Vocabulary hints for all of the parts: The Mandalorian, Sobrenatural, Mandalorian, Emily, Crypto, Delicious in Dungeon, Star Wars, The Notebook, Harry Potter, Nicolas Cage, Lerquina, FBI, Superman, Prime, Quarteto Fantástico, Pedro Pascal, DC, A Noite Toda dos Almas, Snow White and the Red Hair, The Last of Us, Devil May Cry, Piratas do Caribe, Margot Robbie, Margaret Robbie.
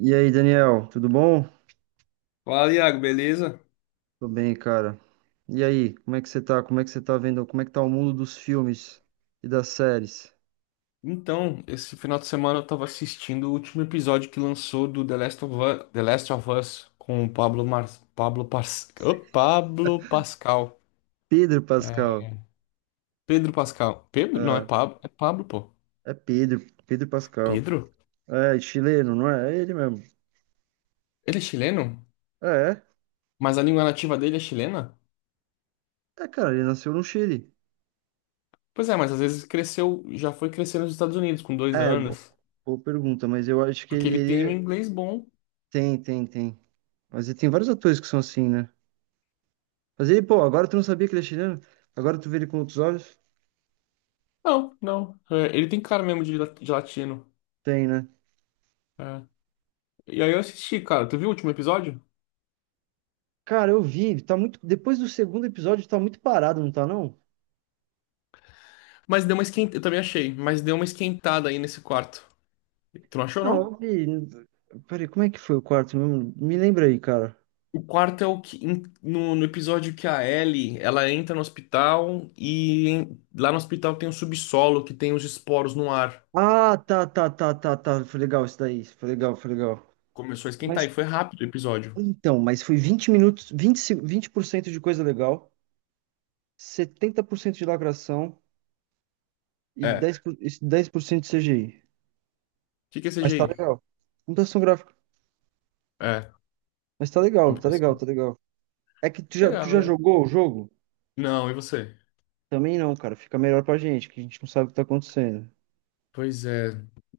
E aí, Daniel, tudo bom? Fala, Iago, beleza? Tô bem, cara. E aí, como é que você tá? Como é que você tá vendo? Como é que tá o mundo dos filmes e das séries? Então, esse final de semana eu tava assistindo o último episódio que lançou do The Last of Us, The Last of Us com o Pablo Mar... Pablo Pas... Ô, Pablo Pascal. Pedro É, Pascal. Pedro Pascal. Pedro? Não, É, é Pablo, pô. é Pedro, Pedro Pascal. Pedro? É, é chileno, não é? É ele mesmo. Ele é chileno? É, é. Mas a língua nativa dele é chilena? É, cara, ele nasceu no Chile. Pois é, mas às vezes cresceu, já foi crescer nos Estados Unidos com dois É, anos, boa pergunta, mas eu acho que porque ele, ele tem um ele é- inglês bom. Tem, tem, tem. Mas ele tem vários atores que são assim, né? Mas ele, pô, agora tu não sabia que ele é chileno? Agora tu vê ele com outros olhos? Não, não. É, ele tem cara mesmo de, de latino. Tem, né? É. E aí eu assisti, cara. Tu viu o último episódio? Cara, eu vi, tá muito. Depois do segundo episódio, tá muito parado, não tá, não? Mas deu uma esquentada, eu também achei, mas deu uma esquentada aí nesse quarto. Tu não achou, Não, não? eu vi. Peraí, como é que foi o quarto mesmo? Me lembra aí, cara. O quarto é o que no episódio que a Ellie, ela entra no hospital e em- lá no hospital tem um subsolo que tem os esporos no ar. Ah, tá, tá, tá, tá, tá. Foi legal isso daí. Foi legal, foi legal. Começou a esquentar Mas e foi rápido o episódio. então, mas foi 20 minutos, 20 se- 20% de coisa legal, 70% de lacração e É. O 10% de CGI. que que é Mas tá CGI? legal. Computação gráfica. É, Mas tá legal, tá legal, computação. tá legal. É que tu já, tu Legal, já né? jogou o jogo? Não, e você? Também não, cara. Fica melhor pra gente, que a gente não sabe o que tá acontecendo. Pois é,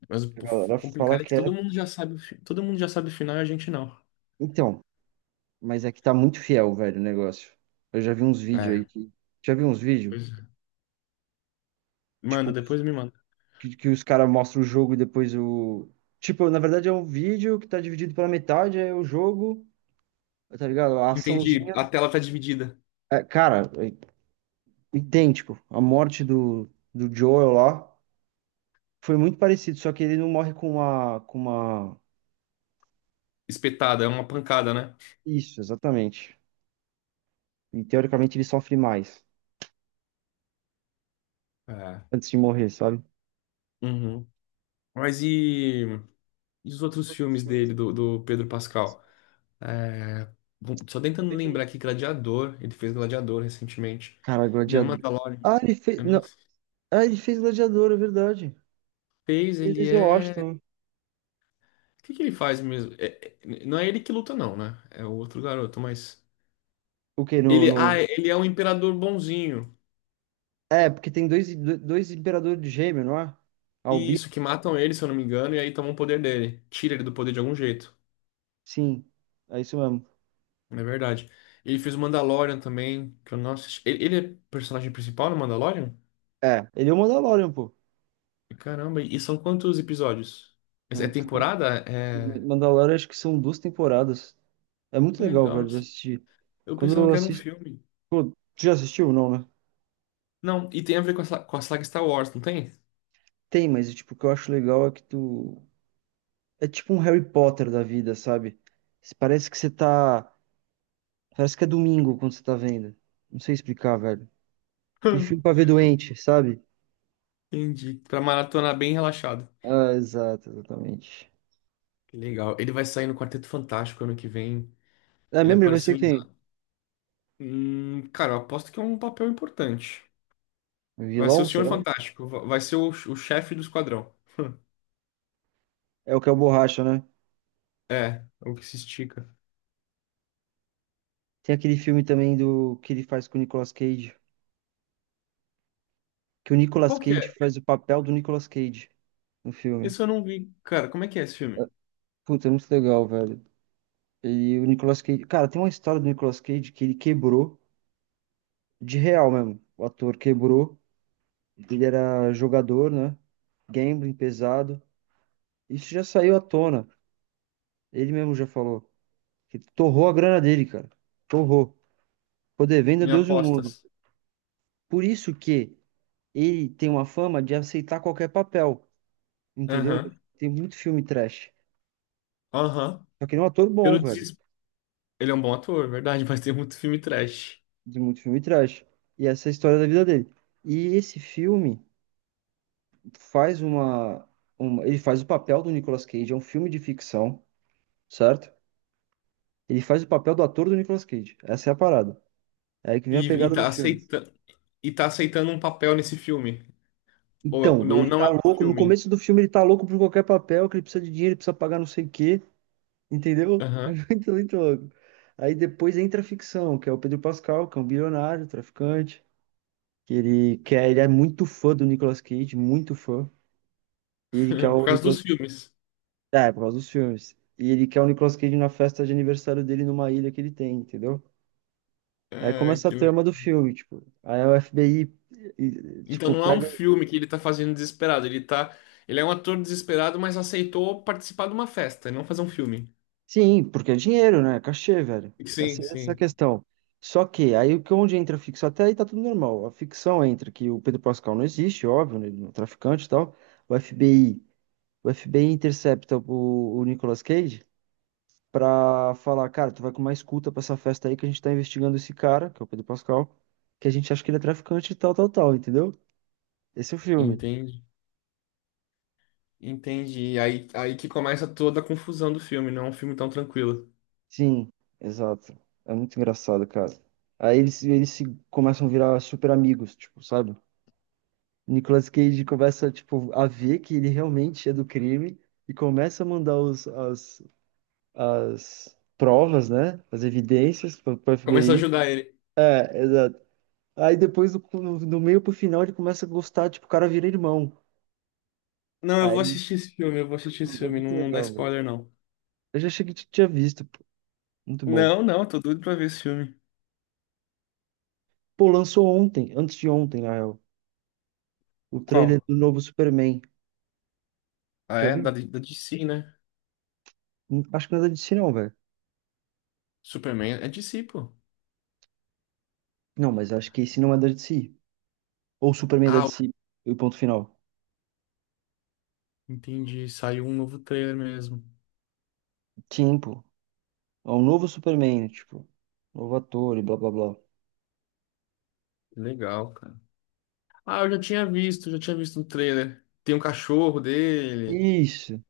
mas o A o galera fala complicado é que que todo é. mundo já sabe, o fi- todo mundo já sabe o final e a gente não. Então, mas é que tá muito fiel, velho, o negócio. Eu já vi uns vídeos aí É, que. Já vi uns vídeos? pois é. Manda, Tipo, depois me manda. que os caras mostram o jogo e depois o. Tipo, na verdade é um vídeo que tá dividido pela metade, é o jogo, tá ligado? A Entendi, açãozinha. a tela tá dividida. É, cara, é idêntico. A morte do Joel lá foi muito parecido, só que ele não morre com uma, com uma. Espetada, é uma pancada, né? Isso, exatamente. E teoricamente ele sofre mais É. antes de morrer, sabe? Uhum. Mas e os outros filmes dele, do Pedro Pascal? É, bom, só tentando lembrar aqui, Gladiador, ele fez Gladiador recentemente. Cara, The Gladiador. Mandalorian. Ah, ele fez. Eu não Não. Ah, ele fez Gladiador, é verdade. fez, Ele ele fez é. Washington. O que que ele faz mesmo? Não é ele que luta, não, né? É o outro garoto, mas. O quê? No, Ele, no... ah, ele é um imperador bonzinho. É, porque tem dois imperadores de gêmeo, não é? Albi? Isso, que matam ele, se eu não me engano, e aí tomam o poder dele. Tira ele do poder de algum jeito. Sim. É isso mesmo. É verdade. Ele fez o Mandalorian também, que eu não assisti. Ele é personagem principal no Mandalorian? É, ele é o Mandalorian, pô. Caramba, e são quantos episódios? É é temporada? É. Mandalorian acho que são duas temporadas. É muito Que legal, legal. velho, de assistir. Eu Quando pensava eu que era um assisto. filme. Pô, tu já assistiu? Não, né? Não, e tem a ver com a, com a saga Star Wars, não tem? Tem, mas tipo, o que eu acho legal é que tu. É tipo um Harry Potter da vida, sabe? Parece que você tá. Parece que é domingo quando você tá vendo. Não sei explicar, velho. Aquele filme pra ver doente, sabe? Entendi. Pra maratonar bem relaxado. Ah, exato, exatamente. Que legal. Ele vai sair no Quarteto Fantástico ano que vem. Ah, Ele lembra vai ser apareceu em. quem? Cara, eu aposto que é um papel importante. Vai ser o Vilão, Senhor será? Fantástico. Vai ser o chefe do esquadrão. É o que é o Borracha, né? É, é o que se estica. Tem aquele filme também do que ele faz com o Nicolas Cage. Que o Qual Nicolas que Cage faz o papel do Nicolas Cage no filme. isso eu não vi. Cara, como é que é esse filme? Puta, é muito legal, velho. E o Nicolas Cage. Cara, tem uma história do Nicolas Cage que ele quebrou, de real mesmo. O ator quebrou. Ele era jogador, né? Gambling pesado. Isso já saiu à tona. Ele mesmo já falou que torrou a grana dele, cara. Torrou. Ficou devendo a Me Deus e o mundo. apostas. Por isso que ele tem uma fama de aceitar qualquer papel, entendeu? Aham. Tem muito filme trash. Aham. Só que ele é um ator bom, Pelo velho. desespero. Ele é um bom ator, é verdade, mas tem muito filme trash. Tem muito filme trash. E essa é a história da vida dele. E esse filme faz uma... Ele faz o papel do Nicolas Cage. É um filme de ficção, certo? Ele faz o papel do ator do Nicolas Cage. Essa é a parada. É aí que vem a E pegada do tá filme. aceitando e tá aceitando um papel nesse filme. Ou Então, não, ele não tá é um louco. No filme. começo do filme, ele tá louco por qualquer papel, que ele precisa de dinheiro, ele precisa pagar não sei o quê, entendeu? É Aham. muito, muito louco. Aí depois entra a ficção, que é o Pedro Pascal, que é um bilionário, traficante, que ele quer, ele é muito fã do Nicolas Cage, muito fã. E ele quer Por o causa dos Nicolas Cage. filmes. É, por causa dos filmes. E ele quer o Nicolas Cage na festa de aniversário dele numa ilha que ele tem, entendeu? Aí Ai, começa a que legal. trama do filme, tipo. Aí o FBI, e- Então tipo, não é um pega. filme que ele tá fazendo desesperado. Ele tá. Ele é um ator desesperado, mas aceitou participar de uma festa, e não fazer um filme. Sim, porque é dinheiro, né? É cachê, velho. Sim, Essa é a sim. questão. Só que aí o que onde entra a ficção, até aí tá tudo normal. A ficção entra que o Pedro Pascal não existe, óbvio, né? Ele não é um traficante e tal. O FBI, o FBI intercepta o Nicolas Cage pra falar, cara, tu vai com uma escuta pra essa festa aí que a gente tá investigando esse cara, que é o Pedro Pascal, que a gente acha que ele é traficante e tal, tal, tal, entendeu? Esse é o filme. Entendi. Entendi. Aí que começa toda a confusão do filme, não é um filme tão tranquilo. Sim, exato. É muito engraçado, cara. Aí eles se começam a virar super amigos, tipo, sabe? Nicolas Cage começa, tipo, a ver que ele realmente é do crime e começa a mandar as provas, né? As evidências para o Começa a FBI. ajudar ele. É, exato. Aí depois, no meio pro final, ele começa a gostar, tipo, o cara vira irmão. Não, eu vou Aí, assistir esse filme, eu vou assistir esse é filme, muito não, não dá legal, mano. spoiler, não. Eu já achei que tinha visto, pô. Muito bom. Não, não, tô doido pra ver esse filme. Pô, lançou ontem, antes de ontem, na real, o trailer Qual? do novo Superman. Ah, Já é? viu? Da, da DC, né? Acho que não é da DC, não, velho. Superman é DC, pô. Não, mas acho que esse não é da DC. Ou Superman é da Ah, DC. E o ponto final. entendi. Saiu um novo trailer mesmo. Tempo. Ó, um novo Superman, né, tipo, novo ator e blá blá blá. Legal, cara. Ah, eu já tinha visto um trailer. Tem um cachorro dele. Isso.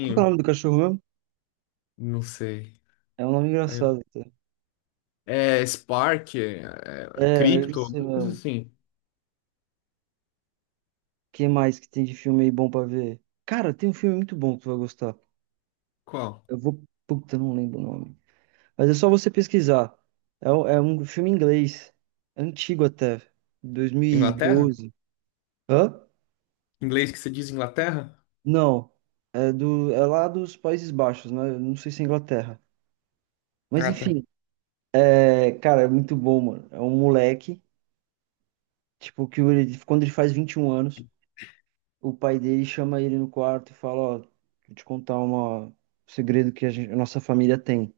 Qual que é o nome do cachorro mesmo? Não sei. É um nome Aí- engraçado até. é Spark, é, é, É, eu Crypto, sei alguma coisa mesmo. O assim. Que mais que tem de filme aí bom pra ver? Cara, tem um filme muito bom que tu vai gostar. Qual? Eu vou. Puta, eu não lembro o nome. Mas é só você pesquisar. É um filme inglês. Antigo até. Inglaterra? 2012. Hã? Inglês que você diz Inglaterra? Não. É, é lá dos Países Baixos, né? Eu não sei se é Inglaterra. Mas Ah, tá. enfim, é, cara, é muito bom, mano. É um moleque. Tipo, que ele, quando ele faz 21 anos, o pai dele chama ele no quarto e fala, ó, vou te contar um segredo que a nossa família tem.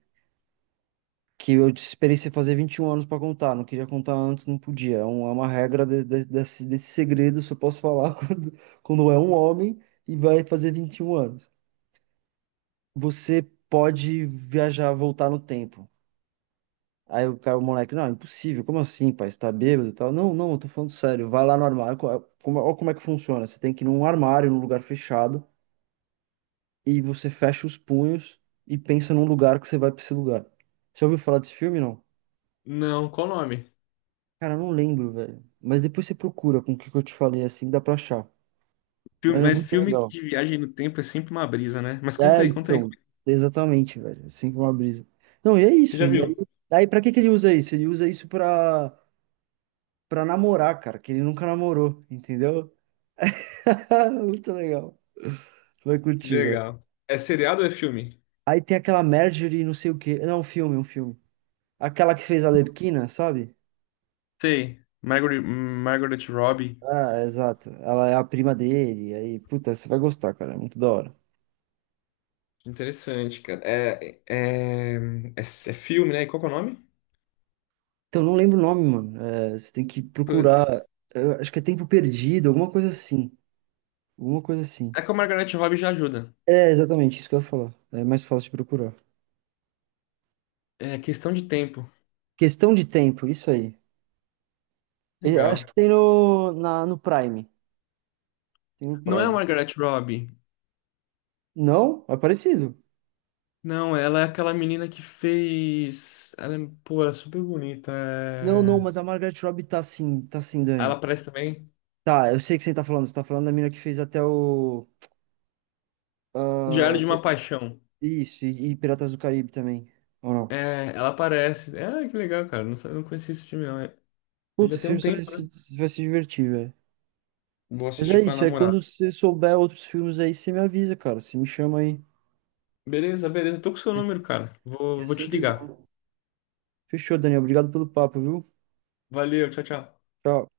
Que eu esperei você fazer 21 anos pra contar, não queria contar antes, não podia. É uma regra desse segredo, só posso falar quando é um homem e vai fazer 21 anos. Você pode viajar, voltar no tempo. Aí o cara, o moleque, não, impossível, como assim, pai? Você tá bêbado e tal? Não, não, eu tô falando sério. Vai lá no armário, como, olha como é que funciona. Você tem que ir num armário, num lugar fechado, e você fecha os punhos e pensa num lugar que você vai pra esse lugar. Você ouviu falar desse filme, não? Não, qual o nome? Cara, eu não lembro, velho. Mas depois você procura com o que que eu te falei, assim dá pra achar. Filme- Mas é mas muito filme legal. de viagem no tempo é sempre uma brisa, né? Mas conta É, aí, conta aí. então, exatamente, velho. Assim como uma brisa. Não, e é Você isso. já E aí, viu? Pra que que ele usa isso? Ele usa isso pra namorar, cara, que ele nunca namorou, entendeu? Muito legal. Vai Que curtir, velho. legal. É seriado ou é filme? Aí tem aquela Marjorie, não sei o quê. Não, um filme, um filme. Aquela que fez a Lerquina, sabe? Sei. Margaret, Margaret Robbie. Ah, exato. Ela é a prima dele. Aí, puta, você vai gostar, cara. É muito da hora. Interessante, cara. É filme, né? E qual que é o nome? Então, não lembro o nome, mano. É, você tem que procurar. Putz. Eu acho que é Tempo Perdido, alguma coisa assim. Alguma coisa assim. É que o Margaret Robbie já ajuda. É, exatamente, isso que eu ia falar. É mais fácil de procurar. É questão de tempo. Questão de tempo, isso aí. E acho Legal. que tem no Prime. Tem no Não é a Prime. Margaret Robbie. Não? É parecido. Não, ela é aquela menina que fez. Ela é, pô, ela é super bonita. Não, não, mas a É. Margaret Robbie tá sim, tá sim, Ela Dani. aparece também. Tá, eu sei que você tá falando. Você tá falando da mina que fez até o. Diário Ah, de uma Paixão. isso, e Piratas do Caribe também. Ou não? É, ela aparece. Ah, que legal, cara. Não, não conhecia esse filme, não. É, Puta, já tem você um vai tempo, se, né? você vai se divertir, velho. Vou Mas é assistir com a isso, aí namorada. quando você souber outros filmes aí, você me avisa, cara. Você me chama aí. Beleza, beleza. Tô com o seu número, cara. Que é Vou te sempre ligar. bom. Fechou, Dani. Obrigado pelo papo, viu? Valeu, tchau, tchau. Tchau.